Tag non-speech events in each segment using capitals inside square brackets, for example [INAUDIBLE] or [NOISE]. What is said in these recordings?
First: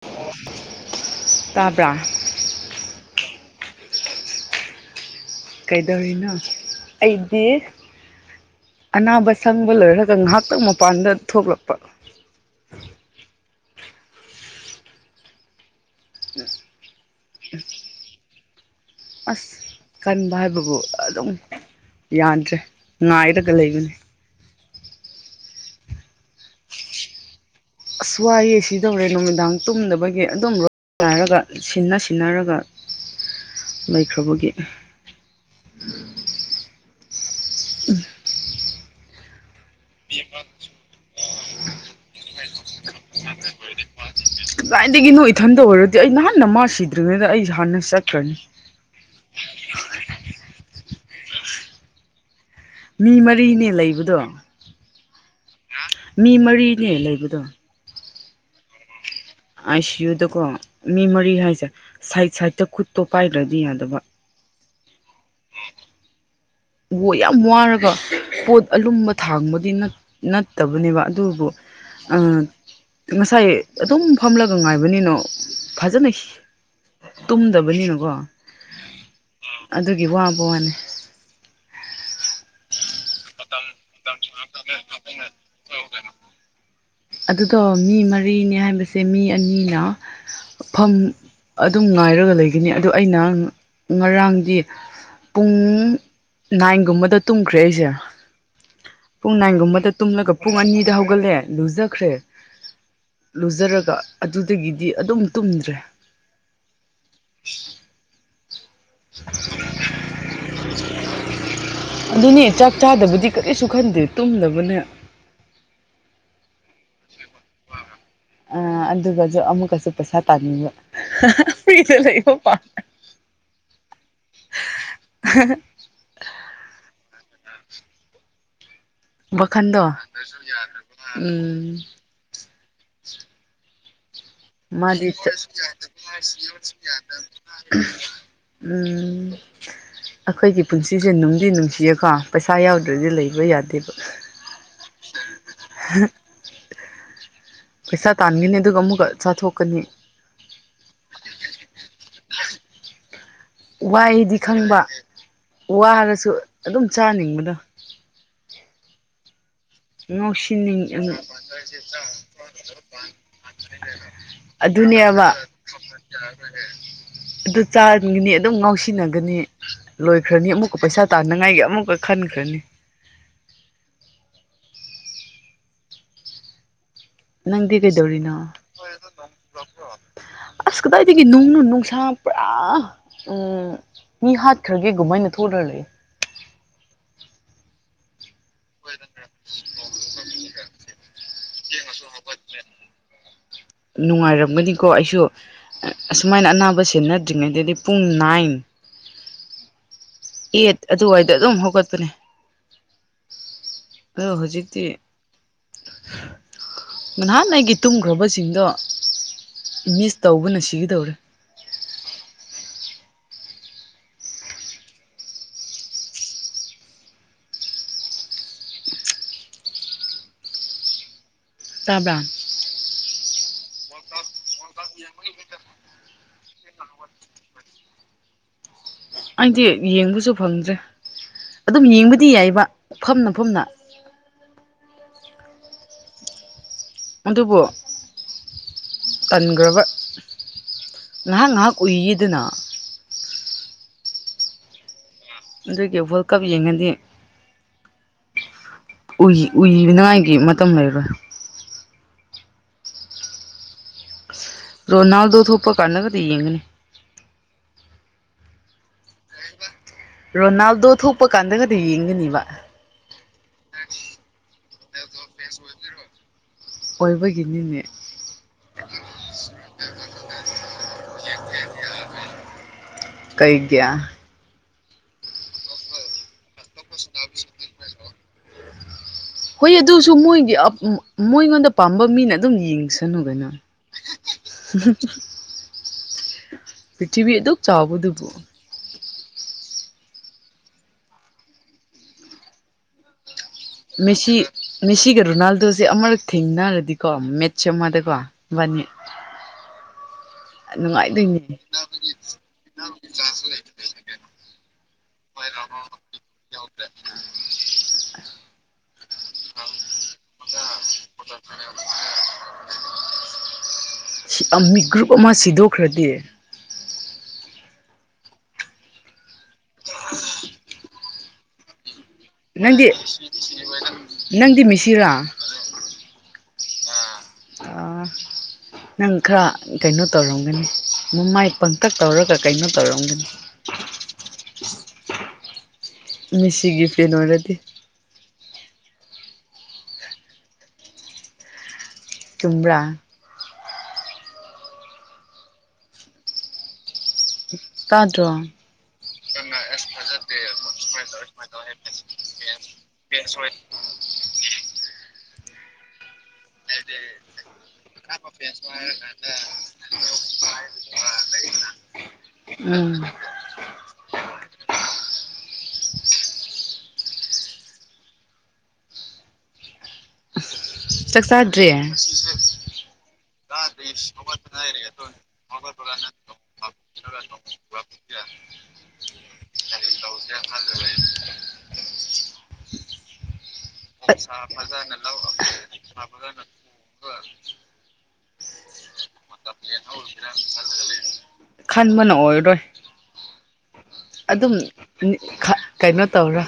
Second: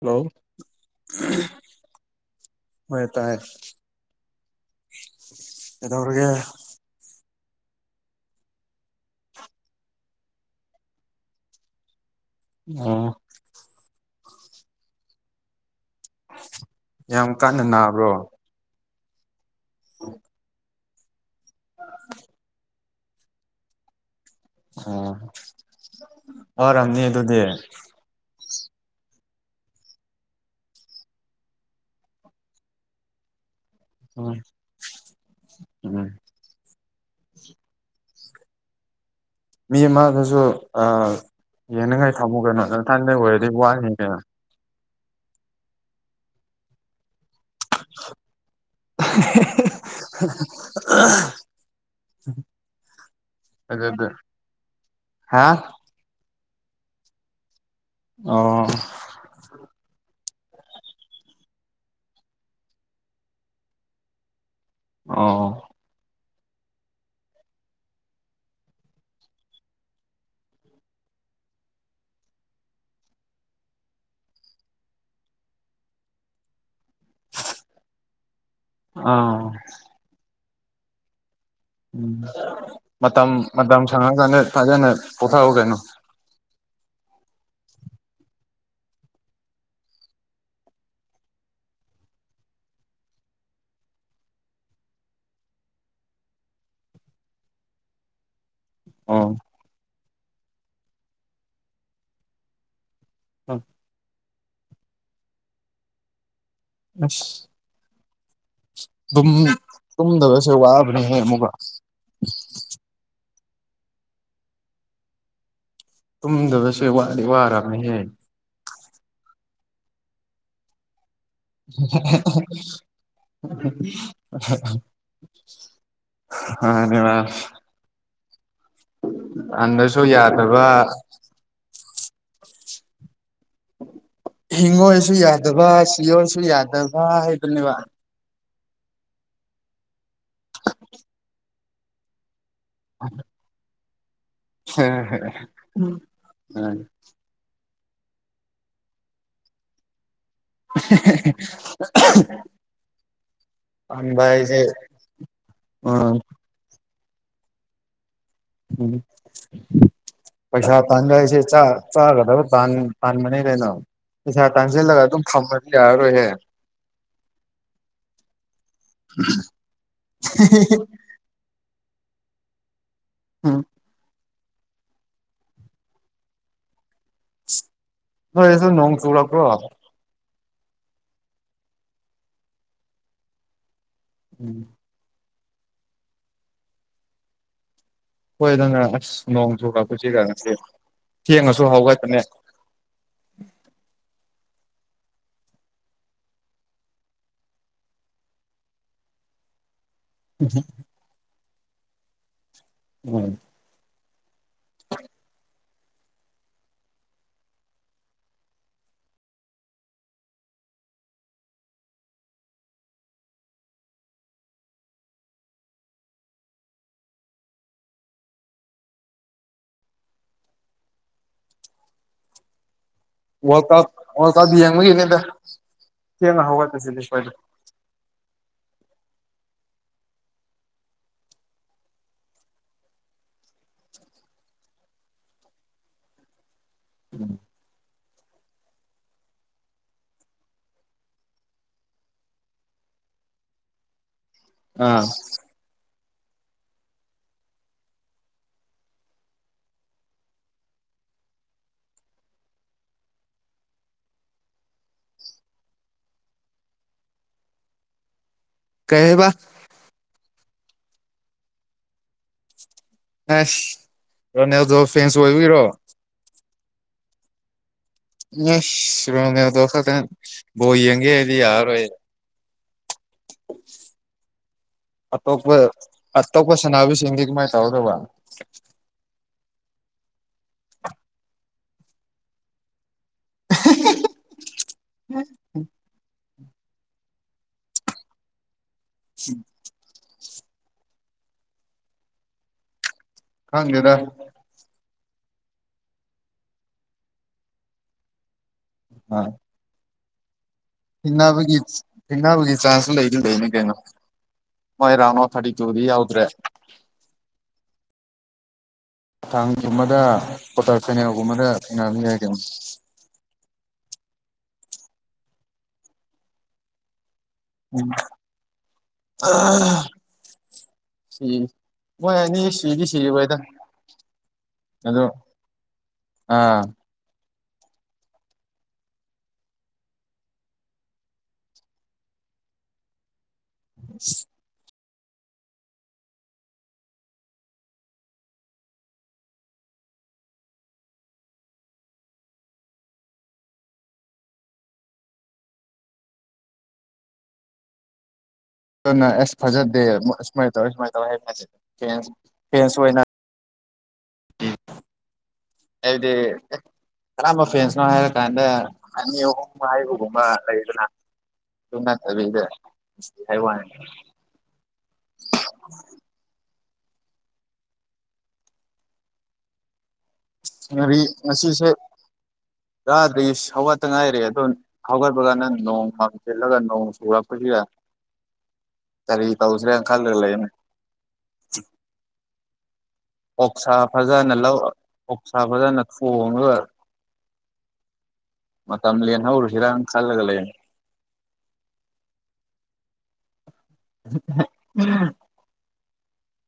Hello ꯇꯥꯕ꯭ꯔꯥ ꯍꯣꯏ ꯇꯥꯏ ꯀꯩꯗꯧꯔꯒꯦ ꯀꯩꯗꯧꯔꯤꯅꯣ ꯑꯩꯗꯤ ꯑꯅꯥꯕ ꯁꯪꯕ ꯂꯣꯏꯔꯒ ꯉꯥꯏꯍꯥꯛꯇꯪ ꯃꯄꯥꯟꯗ ꯊꯣꯛꯂꯛꯄ ꯑꯣ ꯌꯥꯝ ꯀꯥꯟꯅ ꯅꯥꯕ꯭ꯔꯣ ꯑꯁ ꯀꯟꯕ ꯍꯥꯏꯕꯕꯨ ꯑꯗꯨꯝ ꯌꯥꯗ꯭ꯔꯦ ꯉꯥꯏꯔꯒ ꯂꯩꯕꯅꯤ ꯑꯣ ꯋꯥꯔꯝꯅꯤ ꯑꯗꯨꯗꯤ ꯑꯁ ꯋꯥꯏꯌꯦ ꯁꯤꯗꯧꯔꯦ ꯅꯨꯃꯤꯗꯥꯡ ꯇꯨꯝꯗꯕꯒꯤ ꯑꯗꯨꯝ ꯔꯣꯏ ꯂꯥꯏꯔꯒ ꯁꯤꯟꯅ ꯁꯤꯟꯅꯔꯒ ꯑꯣ ꯂꯩꯈ꯭ꯔꯕꯒꯤ ꯎꯝ ꯎꯝ ꯃꯤ ꯑꯃꯗꯁꯨ ꯑꯥꯌꯦꯡꯅꯤꯡꯉꯥꯏ ꯊꯝꯃꯨ ꯀꯩꯅꯣ ꯅꯊꯟꯗ ꯑꯣꯏꯔꯗꯤ ꯋꯥꯅꯤ ꯀꯩꯅ‌ꯣ ꯀꯗꯥꯥꯏꯏꯗꯒꯤꯅꯣ ꯏꯊꯟꯗ ꯑꯣꯏꯔꯗꯤ ꯑꯩ ꯅꯍꯥꯟ ꯃꯥ ꯁꯤꯗ꯭ꯔꯤꯉꯩꯗ ꯑꯩ ꯍꯥꯟꯅ ꯆꯠꯈ꯭ꯔꯅꯤ [UNINTELLIGIBLE] ꯃꯤ ꯃꯔꯤꯅꯦ ꯑꯗꯨꯗꯤ ꯂꯩꯕꯗꯣ ꯍꯥ ꯃꯤ ꯃꯔꯤꯅꯦ ꯂꯩꯕꯗꯣ ꯑꯣ ꯑꯥꯏ ꯁꯤ ꯌꯨꯗꯀꯣ ꯃꯤ ꯃꯔꯤ ꯍꯥꯏꯁꯦ ꯁꯥꯏꯠ ꯁꯥꯏꯠꯇ ꯈꯨꯠꯇꯣ ꯄꯥꯏꯗ꯭ꯔꯗꯤ ꯌꯥꯗꯕ ꯑꯣ ꯑꯣ ꯌꯥꯝ ꯋꯥꯔꯒ ꯄꯣꯠ ꯑꯂꯨꯝꯕ ꯊꯥꯡꯕꯗꯤ ꯅꯠ ꯅꯠꯇꯕꯅꯦꯕ ꯑꯗꯨꯕꯨ ꯑꯥ ꯉꯁꯥꯏ ꯑꯗꯨꯝ ꯐꯝꯂꯒ ꯉꯥꯏꯕꯅꯤꯅꯣ ꯐꯖꯅ ꯍꯤ ꯇꯨꯝꯗꯕꯅꯤꯅꯀꯣ ꯑꯥ ꯑꯗꯨꯒꯤ ꯋꯥꯕ ꯋꯥꯅꯦ ꯎꯝ ꯃꯇꯝ ꯃꯇꯝ ꯁꯪꯉꯀꯥꯟꯗ ꯐꯖꯅ ꯄꯨꯊꯥꯎ ꯀꯩꯅꯣ ꯑꯗꯨꯗꯣ ꯃꯤ ꯃꯔꯤꯅꯦ ꯍꯥꯏꯕꯁꯦ ꯃꯤ ꯑꯅꯤꯅ ꯐꯝ ꯑꯗꯨꯝ ꯉꯥꯏꯔꯒ ꯂꯩꯒꯅꯤ ꯑꯗꯨ ꯑꯩꯅ ꯉ ꯉꯔꯥꯡꯗꯤ ꯄꯨꯡ ꯅꯥꯏꯟꯒꯨꯝꯕꯗ ꯇꯨꯝꯈ꯭ꯔꯦ ꯑꯩꯖ‌ꯦ ꯑꯣ ꯄꯨꯡ ꯅꯥꯏꯟꯒꯨꯝꯕꯗ ꯇꯨꯝꯂꯒ ꯄꯨꯡ ꯑꯅꯤꯗ ꯍꯧꯒꯠꯂ‌ꯦ ꯂꯨꯖꯈ꯭ꯔꯦ ꯂꯨꯖꯔꯒ ꯑꯗꯨꯗꯒꯤꯗꯤ ꯑꯗꯨꯝ ꯇꯨꯝꯗ꯭ꯔꯦ ꯑꯁ ꯇꯨꯝ ꯇꯨꯝꯗꯕꯁꯨ ꯋꯥꯕꯅꯦꯍꯦ ꯑꯃꯨꯛꯒ ꯑꯗꯨꯅꯤ ꯆꯥꯛ ꯆꯥꯗꯕꯗꯤ ꯀꯔꯤꯁꯨ ꯈꯟꯗꯦ ꯇꯨꯝꯗꯕꯅ‌ꯦ ꯇꯨꯝꯗꯕꯁ‌ꯦ ꯋꯥꯗꯤ ꯋꯥꯔꯝꯃꯦꯍꯦ ꯑꯑ ꯑꯗꯨꯒꯖꯨ ꯑꯃꯨꯛꯀꯁꯨ ꯄꯩꯁꯥ ꯇꯥꯟꯅꯤꯡꯕ [UNINTELLIGIBLE] ꯑ [UNINTELLIGIBLE] ꯋꯥꯈꯟꯗꯣ ꯇꯥꯟꯗꯁꯨ ꯌꯥꯗꯕ ꯎꯝ ꯃꯥꯗꯤ ꯍꯤꯡꯉꯣꯏꯁꯨ [UNINTELLIGIBLE] ꯌꯥꯗꯕ ꯁꯤꯌꯣꯏꯁꯨ ꯌꯥꯗꯕ ꯍꯥꯏꯗꯨꯅꯦꯕ ꯎꯝ ꯑꯩꯈꯣꯏꯒꯤ ꯄꯨꯟꯁꯤꯁꯦ ꯅꯨꯡꯗꯤ ꯅꯨꯡꯁꯤꯌꯦꯀꯣ ꯄꯩꯁꯥ ꯌꯥꯎ ꯗꯔꯗꯤ ꯂꯩꯕ ꯌꯥꯗꯦꯕ [UNINTELLIGIBLE] ꯄꯩꯁꯥ ꯇꯥꯟꯒꯅꯤ ꯑꯗꯨꯒ ꯑꯃꯨꯛꯀ ꯆꯥꯊꯣꯛꯀꯅꯤ [UNINTELLIGIBLE] ꯄꯥꯟꯕ ꯋꯥꯏꯗꯤ ꯍꯥꯏꯁꯦ ꯈꯪꯕ ꯎꯝ ꯋꯥꯔꯁꯨ ꯑꯗꯨꯝ ꯆꯥꯅꯤꯡꯕꯗꯣ ꯎꯝ [UNINTELLIGIBLE] ꯄꯩꯁꯥ ꯅ‌ꯣꯁꯤꯅꯤꯡ ꯇꯥꯟꯕ ꯍꯥꯏꯁꯦ ꯆꯥ ꯆꯥꯒꯗꯕ ꯇꯥꯟ ꯇꯥꯟꯕꯅꯤ ꯀꯩꯅꯣ ꯄꯩꯁꯥ [UNINTELLIGIBLE] ꯇꯥꯟꯁꯤꯜꯂꯒ ꯑꯗꯨꯝ ꯑꯗꯨꯅꯦꯕ [UNINTELLIGIBLE] ꯊꯝꯃꯗꯤ ꯌꯥꯔꯔꯣꯏꯍꯦ ꯑꯗꯨ ꯆꯥꯒꯅꯤ ꯑꯗꯨꯝ ꯉꯥꯎꯁꯤꯟꯅꯒꯅꯤ ꯂꯣꯏꯈ꯭ꯔꯅꯤ ꯑꯃꯨꯛꯀ ꯄꯩꯁꯥ ꯇꯥꯅꯉꯥꯏꯒꯤ ꯑꯃꯨꯛꯀ ꯈꯟꯈ꯭ꯔꯅꯤ ꯎꯝ ꯅꯪꯗꯤ ꯀꯩꯗꯧꯔꯤꯅꯣ ꯅꯣꯏꯗꯁꯨ ꯍꯣꯏ ꯗꯣ ꯅꯣꯡ ꯆꯨꯔꯛꯄ꯭ꯔꯣ ꯂꯥꯛꯄ꯭ꯔꯣ ꯑꯁ ꯀꯗꯥꯏꯗꯒꯤ ꯅꯨꯡꯅꯣ ꯅꯨꯡꯁꯥ ꯄꯨꯔꯥ ꯎꯝ ꯃꯤ ꯎꯝ ꯍꯥꯠꯈ꯭ꯔꯒꯦ ꯑꯗꯨꯃꯥꯏ ꯊꯣꯛꯂꯔꯦ ꯍꯣꯏ ꯑꯗꯨꯅ ꯑꯁ ꯅꯣꯡ ꯆꯨꯔꯛꯄꯁꯤꯒ ꯉꯁꯤ ꯊꯦꯡꯉꯁꯨ ꯍꯧꯒꯄꯅꯦ ꯅꯨꯡꯉꯥꯏꯔꯝꯒꯅꯤꯀꯣ ꯑꯩꯁꯨ ꯑꯁꯨꯃꯥꯏꯅ ꯑꯅꯥꯕ ꯁꯦꯟꯅꯗ꯭ꯔꯤꯉꯩꯗꯗꯤ ꯄꯨꯡ ꯅꯥꯏꯟ ꯑꯦꯠ ꯑꯗꯨꯋꯥꯏꯗ ꯑꯗꯨꯝ ꯍꯧꯒꯠꯄꯅꯦ ꯎꯝ ꯑꯗꯣ ꯍꯧꯖꯤꯛꯇꯤ [INAUDIBLE] ꯅꯍꯥꯟ ꯑꯩꯒꯤ ꯇꯨꯝꯈ꯭ꯔꯕꯁꯤꯡꯗꯣ ꯃꯤꯁ ꯇꯧꯕꯅ ꯁꯤꯒꯗꯧꯔꯦ ꯇꯥꯕꯔ ꯋꯥꯔꯛ ꯑꯥꯎ ꯋꯥꯋꯔꯥꯛ ꯑꯥꯎ ꯌꯦꯡꯕꯒꯤꯅꯦꯗ ꯊꯦꯡꯅ ꯍꯧꯒꯠꯆꯁꯤꯗꯤ ꯈꯣꯏꯅ ꯑꯩꯗꯤ ꯌꯦꯡꯕꯁꯨ ꯐꯪꯗ꯭ꯔꯦ ꯑꯗꯨꯝ ꯌꯦꯡꯕꯗꯤ ꯌꯥꯏꯕ ꯐꯝꯅ ꯐꯝꯅ ꯑꯗꯨꯕꯨ ꯈꯟꯈ꯭ꯔꯕ ꯉꯥꯏꯍꯥꯛ ꯉꯥꯏꯍꯥꯛ ꯎꯏꯗꯅ ꯑꯥ ꯑꯗꯨꯒꯤ ꯋꯥꯔꯜ ꯀꯞ ꯌꯦꯡꯉꯗꯤ ꯎꯏꯅꯤꯉꯥꯏꯒꯤ ꯃꯇꯝ ꯂꯩꯔꯣꯏ ꯔꯣꯅꯥꯜꯗꯣ ꯊꯣꯛꯄ ꯀꯟꯗꯒꯗꯤ ꯌꯦꯡꯒꯅꯤ ꯀꯩꯑꯕ ꯔꯣꯅꯥꯜꯗꯣ ꯊꯣꯛꯄ ꯀꯥꯟꯗꯒꯗꯤ ꯌꯦꯡꯒꯅꯤꯕ ꯑꯦꯁ ꯔꯣꯅꯦꯜꯗꯣ ꯐꯦꯟꯁ ꯑꯣꯏꯕꯒꯤꯕꯣ ꯑꯣꯏꯕꯒꯤꯅꯤꯅꯦ ꯏꯁ ꯔꯣꯅꯥꯜꯗꯣ ꯈꯛꯇ ꯕꯣꯜ ꯌꯦꯡꯒꯦꯗꯤ ꯌꯥꯔꯔꯣꯏꯌꯦ ꯀꯩꯒꯤ ꯑꯇꯣꯞꯄ ꯑꯇꯣꯞꯄ ꯁꯅꯥꯕꯤꯁꯤꯡꯗꯤ ꯀꯃꯥꯏꯅ ꯇꯧꯒꯗꯧꯕ ꯍꯣꯏ ꯑꯗꯨꯁꯨ ꯃꯣꯏꯒꯤ ꯃꯣꯏꯉꯣꯟꯗ ꯄꯥꯝꯕ ꯃꯤꯅ ꯑꯗꯨꯝ ꯌꯦꯡꯁ ꯁꯅꯨ ꯀꯩꯅꯣ [UNINTELLIGIBLE] ꯄ꯭ꯔꯤꯊꯤꯕꯤ ꯑꯗꯨꯛ ꯆꯥꯎꯕ ꯗꯨꯕꯨ [UNINTELLIGIBLE] ꯈꯪꯗꯦꯗ ꯃꯦꯁꯤ ꯃꯦꯁꯤꯒ ꯔꯣꯅꯥꯜꯗꯣꯁꯦ ꯑꯃꯔꯛ ꯊꯦꯡꯅꯔꯗꯤꯀꯣ ꯃꯦꯠꯆ ꯑꯃꯗꯀꯣ ꯃꯥꯕꯅꯤ ꯍꯥ ꯅꯨꯡꯉꯥꯏꯗꯣꯏꯅꯦ ꯊꯦꯡꯅꯕꯒꯤ ꯊꯦꯡꯅꯕꯒꯤ ꯆꯥꯟꯁꯨ ꯂꯩꯗꯤ ꯂꯩꯅꯤ ꯀꯩꯅꯣ ꯃꯣꯏ ꯔꯥꯎꯟꯗ ꯑꯣꯐ ꯊꯥꯔꯇꯤ ꯇꯨꯗꯤ ꯌꯥꯎꯗ꯭ꯔꯦ [UNINTELLIGIBLE] ꯊꯥꯡꯒꯨꯝꯕꯗ ꯀ꯭ꯋꯥꯇꯔ ꯐꯦꯅꯦꯜꯒꯨꯝꯕꯗ ꯊꯦꯡꯅꯕꯖꯤ ꯌꯥꯏ ꯀꯩꯅꯣ ꯁꯤꯌꯥ ꯃꯤ ꯒ꯭ꯔꯨꯞ ꯑꯃ ꯁꯤꯗꯣꯛꯈ꯭ꯔꯗꯤ ꯎꯝ ꯑꯥ ꯃꯣꯏ ꯑꯅꯤ ꯁꯤꯗꯤ ꯅꯪꯗꯤ ꯁꯤꯔꯣꯏꯗ ꯅꯪꯗꯤ ꯑꯗꯣ ꯃꯦꯁꯤꯔꯥ ꯑꯥ ꯑꯥ ꯅꯪ ꯈꯔ ꯀꯩꯅꯣ ꯇꯧꯔꯝꯒꯅꯤ ꯃꯃꯥꯏ ꯄꯪꯇꯛ ꯇꯧꯔꯒ ꯀꯩꯅꯣ ꯇꯧꯔꯝꯒꯅꯤ [INAUDIBLE] ꯃ ꯦꯁꯤꯒꯤ ꯐꯦꯟ ꯑꯣꯏꯔꯗꯤ ꯆꯨꯝꯕ꯭ꯔ ꯇꯥꯗ꯭ꯔꯣ ꯑꯗꯨꯅ ꯑꯁ ꯐꯖꯗꯦ ꯁꯨꯃꯥꯏꯅ ꯇꯧꯔ ꯁꯨꯃꯥꯏꯅ ꯇꯧ ꯐ ꯐꯦꯟ ꯑꯣꯏꯅ ꯐꯦꯁ ꯑꯣꯏ ꯍꯥꯏꯕꯗꯤ ꯀꯔꯝꯕ ꯐꯦꯟꯁꯅꯣ ꯍꯥꯏꯔ ꯀꯥꯟꯗ ꯑꯅꯤ ꯑꯍꯨꯝ ꯍꯥꯏꯩꯕꯒꯨꯝꯕ ꯂꯩꯗꯅ ꯑꯗꯨ ꯅꯠꯇꯕꯤꯗ ꯎꯝ ꯍꯥꯏꯋꯥꯅꯦ ꯉꯥꯔꯤ ꯆꯥꯛ ꯆꯥꯗ꯭ꯔꯤ ꯉꯁꯤꯁꯦ ꯆꯥꯗꯔꯤ ꯍꯧꯒꯠꯇ ꯉꯥꯏꯔꯦ ꯑꯗꯣ ꯍꯧꯒꯠꯄꯒꯅ ꯅꯣꯡ ꯃꯡꯖꯤꯜꯂꯒ ꯅꯣꯡ ꯆꯨꯔꯛꯄꯁꯨ ꯌꯥꯏ ꯎꯝ ꯀꯔꯤ ꯇꯧꯁꯤꯔꯅ ꯈꯜꯂꯒ ꯂꯩꯔꯤꯅꯦ ꯑꯣꯛꯁꯥ ꯐꯖꯅ ꯂꯧ ꯑꯣꯛꯁꯥ ꯐꯖꯅ ꯊꯣꯡꯉꯒ ꯃꯇꯝ ꯂꯦꯜꯍꯧꯔꯨꯁꯤꯔꯅ ꯈꯜꯂꯒꯂ ꯂꯩꯔꯤꯅꯦ ꯈꯟꯕꯅ ꯑꯣꯏꯔꯣꯏ ꯑꯗꯨꯝ ꯀꯩꯅꯣ ꯇꯧꯔꯣ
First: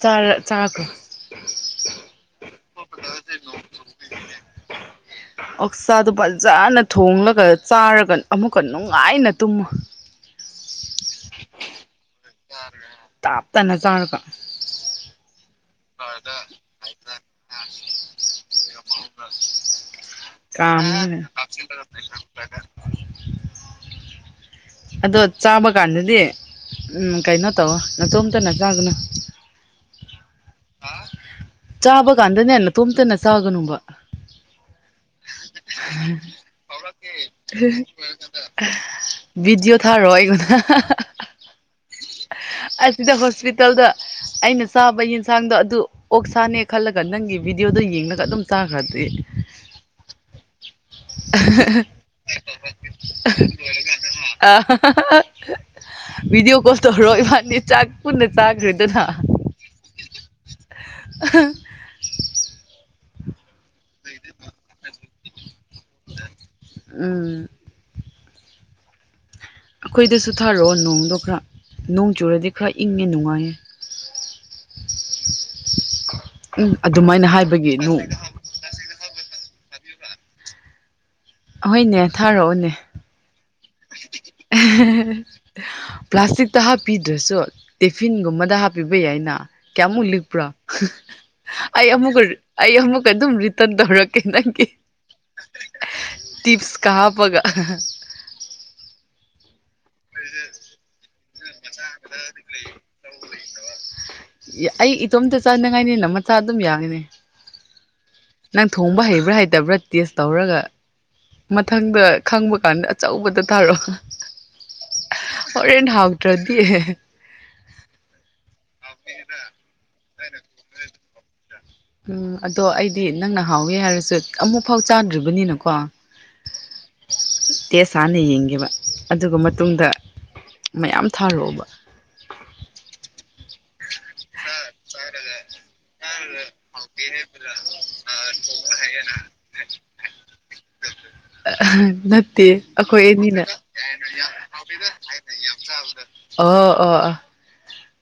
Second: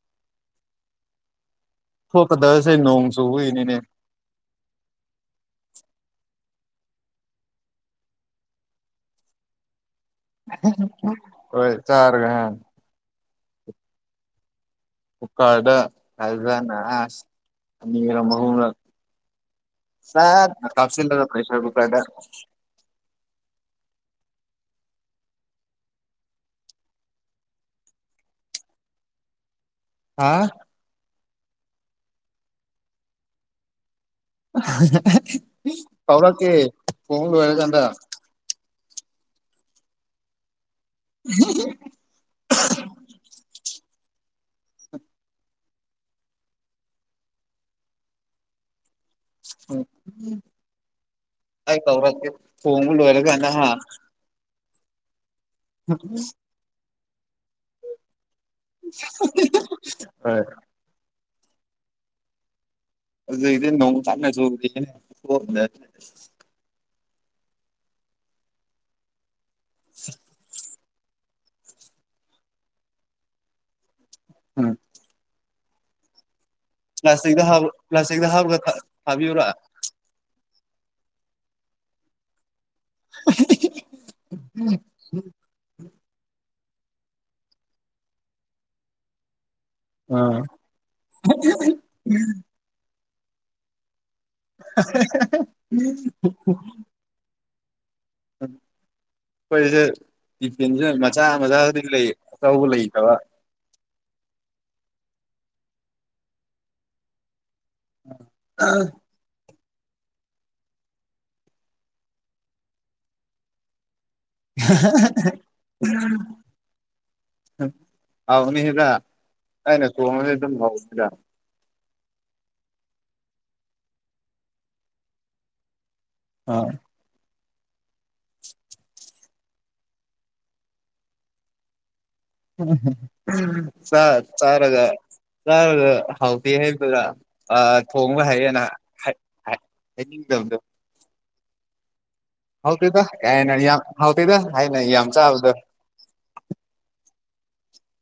ꯆꯥꯔꯣ ꯆꯥꯈ꯭ꯔꯣ ꯊꯣꯛꯀꯗꯕꯁꯦ ꯅꯣꯡ ꯆꯨꯕꯒꯤꯅꯤꯅꯦ ꯑꯣꯛꯆꯥꯥꯗꯨ ꯐꯖꯅ ꯊꯣꯡꯂꯒ ꯆꯥꯔꯒ ꯑꯃꯨꯛꯀ ꯅꯨꯡꯉꯥꯏꯅ ꯇꯨꯝꯃꯨ ꯍꯣꯏ ꯆꯔꯒꯍ ꯇꯥꯞꯇꯅ ꯆꯥꯔꯒ ꯎ ꯀꯥꯗ ꯈꯜꯖꯅ ꯑꯔꯍ ꯁꯠ ꯀꯥꯝꯔꯒ ꯀꯥꯁꯤꯟꯕꯅ ꯐꯩ ꯄꯦꯁꯔ ꯀꯨꯀꯔꯗ ꯑꯗꯣ ꯆꯥꯕ ꯀꯥꯟꯗꯗꯤ ꯎꯝ ꯀꯩꯅꯣ ꯇꯧꯑꯣ ꯅꯇꯣꯝꯇ ꯅ ꯆꯥꯒꯅ ꯍꯥ ꯆꯥꯕ ꯀꯥꯟꯗꯅꯦ ꯅꯇꯣꯝꯇꯅ ꯆꯥꯒꯅꯨꯕ ꯀꯥꯎꯔꯛꯀꯦ ꯊꯣꯡ ꯂꯣꯏꯔꯀꯥꯟꯗ ꯕꯤꯗꯤꯑꯣ ꯊꯥꯔꯛꯑꯣ ꯑꯩꯉꯣꯟꯗ [UNINTELLIGIBLE] ꯑꯁꯤꯗ ꯍꯣꯁꯄꯤꯇꯥꯜꯗ ꯑꯩꯅ ꯆꯥꯕ ꯌꯦꯟꯁꯥꯡꯗꯣ ꯑꯗꯨ ꯑꯣꯛ ꯁꯥꯥꯅꯦ ꯈꯜꯂꯒ ꯅꯪꯒꯤ ꯚꯤꯗꯤꯑꯣꯗ ꯌꯦꯡꯉꯒ ꯑꯗꯨꯝ ꯆꯥꯈ꯭ꯔꯗꯤ ꯑꯩ ꯀꯧꯔꯛꯀꯦ ꯊꯣꯡꯕ ꯂꯣꯏꯔꯀꯥꯟꯗ ꯍꯥ ꯑ ꯚꯤꯗꯤꯑꯣ ꯀꯣꯜ ꯇꯧꯔꯣ ꯏꯕꯥꯅꯤ ꯆꯥꯛ ꯄꯨꯟꯅ ꯆꯥꯁꯤꯗꯅ ꯍꯣꯏ ꯑꯍ ꯑꯗꯨ ꯏꯗꯤ ꯅꯣꯡ ꯀꯟꯅ ꯆꯨꯕꯗꯤ ꯇꯣꯛꯈ꯭ꯔꯦ ꯎꯝ ꯑꯩꯈꯣꯏꯗꯁꯨ ꯊꯥꯔꯛꯑꯣ ꯅꯣꯡꯗꯣ ꯈꯔ ꯅꯣꯡ ꯆꯨꯔꯗꯤ ꯈꯔ ꯏꯪꯉꯦ ꯅꯨꯡꯉꯥꯏꯌꯦ ꯎꯝ ꯎꯝ ꯑꯗꯨꯃꯥꯏꯅ ꯄ꯭ꯂꯥꯁꯇꯤꯛꯗ ꯍꯥꯥꯞ ꯍꯥꯏꯕꯒꯤ ꯅꯣꯡ ꯄ꯭ꯂꯥꯁꯇꯤꯛꯗ ꯍꯥꯥꯞꯂꯒ ꯊꯥ ꯊꯕꯤꯌꯨꯔꯥ ꯑꯍꯣꯏꯅꯦ ꯊꯥꯔꯛꯑꯣꯅꯦ ꯄ꯭ꯂꯥꯁꯇꯤꯛ ꯇ ꯍꯥꯞꯄꯤꯗ꯭ꯔꯁꯨ ꯇꯤꯐꯤꯟꯒꯨꯝꯕꯗ ꯍꯥꯞꯄꯤꯕ ꯌꯥꯏꯅ ꯀꯌꯥꯃꯨꯛ ꯂꯤꯛꯄ꯭ꯔꯣ ꯑꯩ ꯑꯃꯨꯛꯀ ꯑꯩ ꯑꯃꯨꯛꯀ ꯑꯗꯨꯝ ꯔꯤꯇꯟ ꯇꯧꯔꯛꯀꯦ ꯀꯦꯅꯪꯒꯤ ꯇꯤꯞꯁ ꯀꯥ ꯍꯥꯞꯄꯒ ꯎꯝ ꯑꯈꯣꯏꯖꯦ ꯇꯤꯐꯤꯟꯖꯦ ꯃꯆꯥ ꯃꯆꯥꯗꯤ ꯂꯩ ꯑꯆꯧꯕ ꯂꯩꯇꯕ ꯑꯩ ꯏꯇꯣꯝꯇ ꯆꯥꯅꯤꯡꯉꯥꯏꯅꯤꯅ ꯃꯆꯥ ꯑꯗꯨꯝ ꯌꯥꯒꯅꯤ ꯅꯪ ꯊꯣꯡꯕ ꯍꯩꯕ꯭ꯔꯥ ꯍꯩꯇꯕ꯭ꯔꯥ ꯇꯦꯁ ꯇꯧꯔꯒ ꯃꯊꯪꯗ ꯈꯪꯕ ꯀꯥꯟꯗ ꯑꯆꯧꯕꯗꯣ ꯊꯥꯔꯣ [UNINTELLIGIBLE] ꯍꯥꯎꯅꯤꯗ ꯑꯩꯅ ꯊꯣꯡꯉꯗꯤ ꯑꯗꯨꯝ ꯍꯥꯎꯕꯅꯤꯗ ꯎꯝ ꯑꯗꯣ ꯑꯩꯗꯤ ꯅꯪꯅ ꯍꯥꯎꯋꯦ ꯍꯥꯏꯔꯁꯨ ꯑꯃꯨꯛ ꯐꯥꯎ ꯆꯥꯗ꯭ꯔꯤꯕꯅꯤꯅꯀꯣ ꯑ ꯇꯦꯁ ꯍꯥꯟꯅ ꯌꯦꯡꯒꯦꯕ ꯑꯗꯨꯒ ꯃꯇꯨꯡꯗ ꯃꯌꯥꯝ ꯊꯥꯔꯛꯑꯣꯕ ꯎꯝ ꯆ ꯆꯔꯒ ꯆꯔꯒꯥ ꯍꯥꯎꯇꯦꯍꯥꯏꯔꯛ ꯇꯣꯏꯔ ꯑ ꯊꯣꯡꯕ ꯍꯩꯔꯦꯅ ꯍꯥꯏꯅꯤꯡꯗꯝꯗꯣ ꯅꯥꯠ ꯇꯦ ꯍꯥꯎꯇꯦꯗ ꯑꯈꯣꯏ ꯑꯅꯤꯅ ꯀꯥꯏꯅ ꯌꯥꯝ ꯍꯥꯎꯇꯦꯗ ꯍꯥꯏꯅ ꯌꯥꯝ ꯆꯥꯕꯗꯣ [UNINTELLIGIBLE] ꯑꯣ ꯑꯣ ꯑꯣ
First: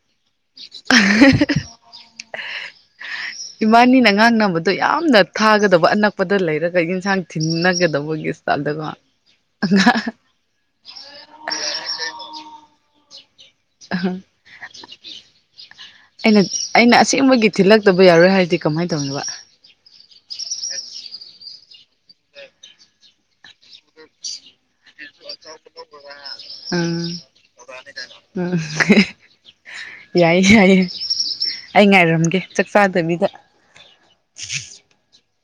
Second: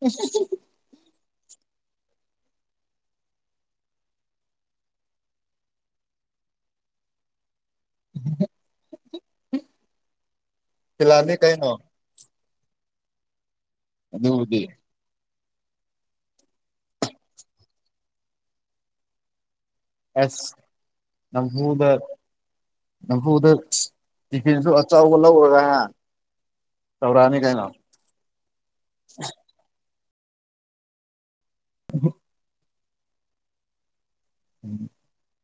ꯎꯝꯍꯨꯝ [UNINTELLIGIBLE] [INAUDIBLE] ꯏꯕꯥꯟ ꯅꯤꯅ ꯉꯥꯡꯅꯕꯗꯣ ꯌꯥꯝꯅ ꯊꯥꯒꯗꯕ ꯑꯅꯛꯄꯗ ꯂꯩꯔꯒ ꯌꯦꯟꯁꯥꯡ ꯊꯤꯟꯅꯒꯗꯕꯒꯤ ꯑꯝꯗꯀꯣ ꯐꯤꯂꯥꯅꯤ ꯀꯩꯅꯣ ꯑꯍꯡ ꯑꯗꯨꯕꯨꯗꯤ ꯑꯩꯅ ꯑꯩꯅ ꯑꯁꯦꯡꯕꯒꯤ ꯊꯤꯜꯂꯛꯇꯕ ꯌꯥꯔꯣꯏ ꯍꯥꯏꯗꯤ ꯀꯃꯥꯏ ꯇꯧꯅꯣꯕ ꯑꯦꯁ ꯅꯝꯐꯨꯗ ꯅꯝꯐꯨꯗ ꯇꯤꯐꯤꯟꯖꯨ ꯑꯆꯧꯕ ꯂꯧꯔꯒ ꯎꯝ ꯇꯧꯔꯛꯑꯅꯤ ꯀꯩꯅꯣ ꯎꯝ ꯌꯥꯏꯌꯦ ꯌꯥꯏꯌꯦ ꯑꯩ ꯉꯥꯏꯔꯝꯒꯦ ꯆꯛ ꯆꯥꯗꯕꯤꯗ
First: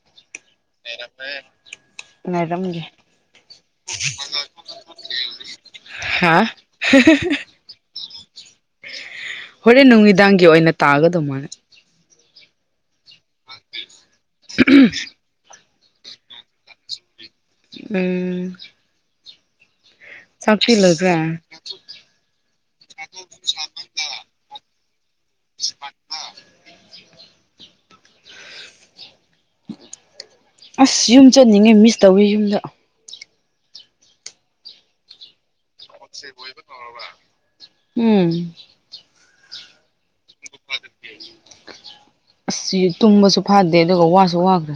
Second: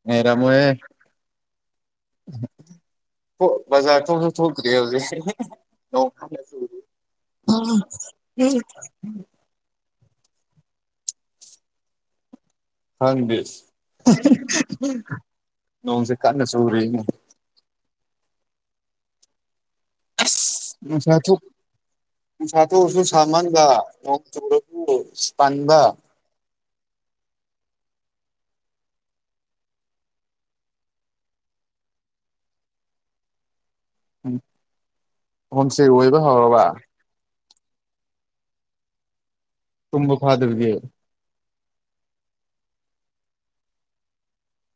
ꯉꯥꯏꯔꯝꯃꯨ ꯍꯦ ꯂꯩꯔꯞꯄꯦ ꯊꯣꯛ ꯕꯥꯖꯔ ꯊꯣꯛꯁꯨ ꯊꯣꯛꯇꯔꯤ ꯍꯧꯖꯤꯛꯁꯦ ꯍꯥꯥ ꯍꯣꯔꯦꯟ ꯅꯨꯃꯤꯗꯥꯡꯒꯤ ꯑꯣꯏꯅ ꯇꯥꯒꯗꯕ ꯃꯥꯜꯂꯦ ꯈꯪꯗꯦ ꯅꯣꯡꯁꯦ ꯀꯟꯅ ꯆꯨꯔꯦꯅꯦ ꯎꯝ ꯑꯁ ꯆꯥꯛꯇꯤ ꯂꯣꯏꯈ꯭ꯔꯦ ꯅꯨꯡꯁꯥ ꯊꯣꯛ ꯅꯨꯡꯁꯥ ꯊꯣꯛꯑꯁꯨ ꯁꯥꯃꯟꯕ ꯅꯣꯡ ꯆꯨꯔꯁꯨ ꯄꯟꯕ ꯑꯁ ꯌꯨꯝ ꯆꯠꯅꯤꯡꯉꯦ ꯃꯤꯁ ꯇꯧꯋꯤ ꯌꯨꯝꯗ ꯎꯝ ꯍꯨꯝꯁꯦꯛ ꯑꯣꯏꯕ ꯍꯧꯔꯕ ꯎꯝ ꯇꯨꯝꯕ ꯐꯥꯗꯕꯒꯤ ꯑꯁꯁꯤ ꯇꯨꯝꯕꯁꯨ ꯐꯗꯦ ꯑꯗꯨꯒ ꯋꯥꯁꯨ ꯋꯥꯒ꯭ꯔꯦ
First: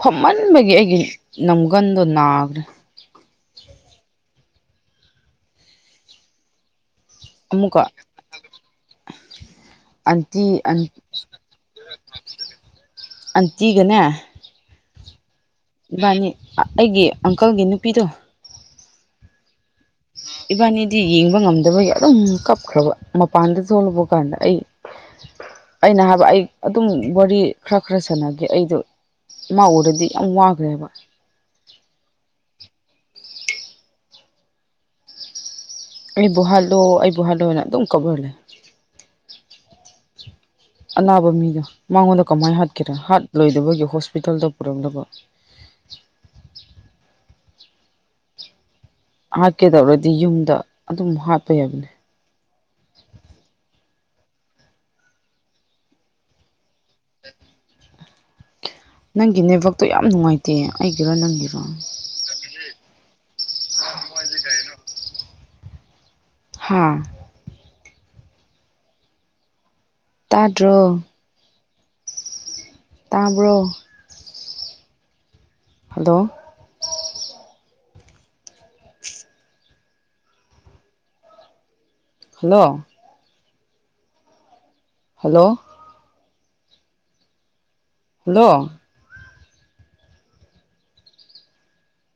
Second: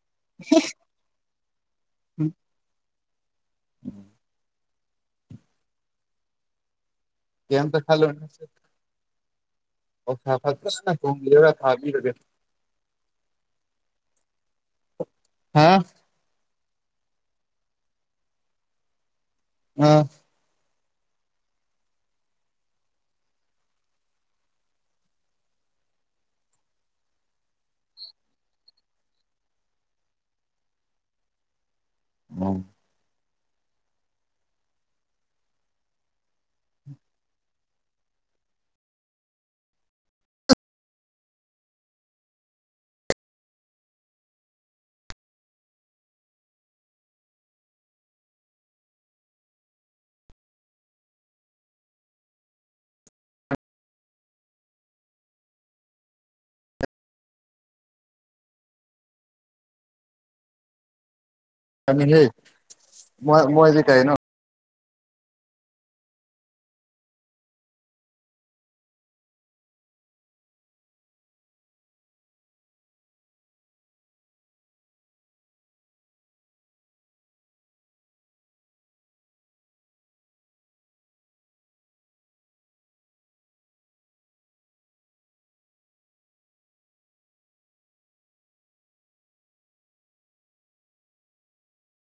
ꯐꯝꯃꯟꯕꯒꯤ ꯑꯩꯒꯤ ꯅꯝꯒꯟꯗꯣ ꯅꯥꯕꯅꯦ ꯎꯝ ꯀꯦꯝꯇꯥ ꯑꯃꯨꯛꯀ ꯈꯜꯂꯣꯔꯅꯨꯁꯦ ꯑꯣꯛ ꯁꯥ ꯑꯟꯇꯤ ꯑꯟ ꯐꯖꯅ ꯊꯣꯡꯕꯤꯔꯒ ꯊꯕꯤꯒ꯭ꯔꯒꯦ ꯑꯟꯇꯤꯒꯅꯦ ꯍꯥꯥ ꯏꯕꯥꯅꯤ ꯑꯩꯒꯤ ꯑꯪꯀꯜꯒꯤ ꯅꯨꯄꯤꯗꯣ꯫ ꯑꯥ ꯏꯕꯥꯅꯤꯗꯤ ꯌꯦꯡꯕ ꯉꯝꯗꯕꯒꯤ ꯑꯗꯨꯝ ꯀꯞꯈ꯭ꯔꯕ ꯃꯄꯥꯟꯗ ꯊꯣꯛꯂꯛꯄ ꯀꯥꯟꯗ ꯑꯩ꯫ [INAUDIBLE] ꯑꯩꯅ ꯍꯥꯏꯕ ꯑꯩ ꯑꯗꯨꯝ ꯋꯥꯔꯤ ꯈꯔ ꯈꯔ ꯁꯥꯟꯅꯒꯦ ꯑꯩꯗꯨ꯫ ꯃꯥ ꯎꯔꯗꯤ ꯌꯥꯝ ꯋꯥꯈ꯭ꯔꯦꯕ꯫ ꯎꯝ꯫ ꯑꯩꯕꯨ ꯍꯥꯠꯂꯣ ꯑꯩꯕꯨ ꯍꯥꯠꯂꯣꯅ ꯑꯗꯨꯝ ꯀꯞꯔꯒ ꯂꯩꯌꯦ꯫ [INAUDIBLE] [UNINTELLIGIBLE] ꯑꯅꯥꯕ ꯃꯤꯗꯣ ꯃꯉꯣꯟꯗ ꯀꯃꯥꯏꯅ ꯍꯥꯠꯀꯦꯔꯦ ꯍꯥꯠꯂꯣꯏꯗꯕꯒꯤ ꯍꯣꯁꯄꯤꯇꯥꯜꯗ ꯄꯨꯔꯝꯗꯕ꯫ ꯍꯥꯠꯀꯦꯗꯧꯔꯗꯤ ꯌꯨꯝꯗ ꯑꯗꯨꯝ ꯍꯥꯠꯄ ꯌꯥꯕꯅꯦ꯫ [UNINTELLIGIBLE] ꯅꯪꯒꯤ ꯅꯦꯛ ꯋꯥꯛꯇꯣ ꯌꯥꯝ ꯅꯨꯡꯉꯥꯏꯇꯦꯌꯦ ꯑꯩꯒꯤꯔꯣ ꯅꯪꯒꯤꯔꯣ꫰꫰ ꯍꯦꯟꯂꯤ ꯃꯣꯏ ꯃꯣꯏꯗꯤ ꯀꯩꯅꯣ ꯍꯥꯥ ꯇꯥꯗ꯭ꯔꯣ ꯇꯥꯕ꯭ꯔꯣ ꯍꯜꯂꯣ ꯍꯜꯂꯣ ꯍꯜꯂꯣ ꯍꯜꯂꯣ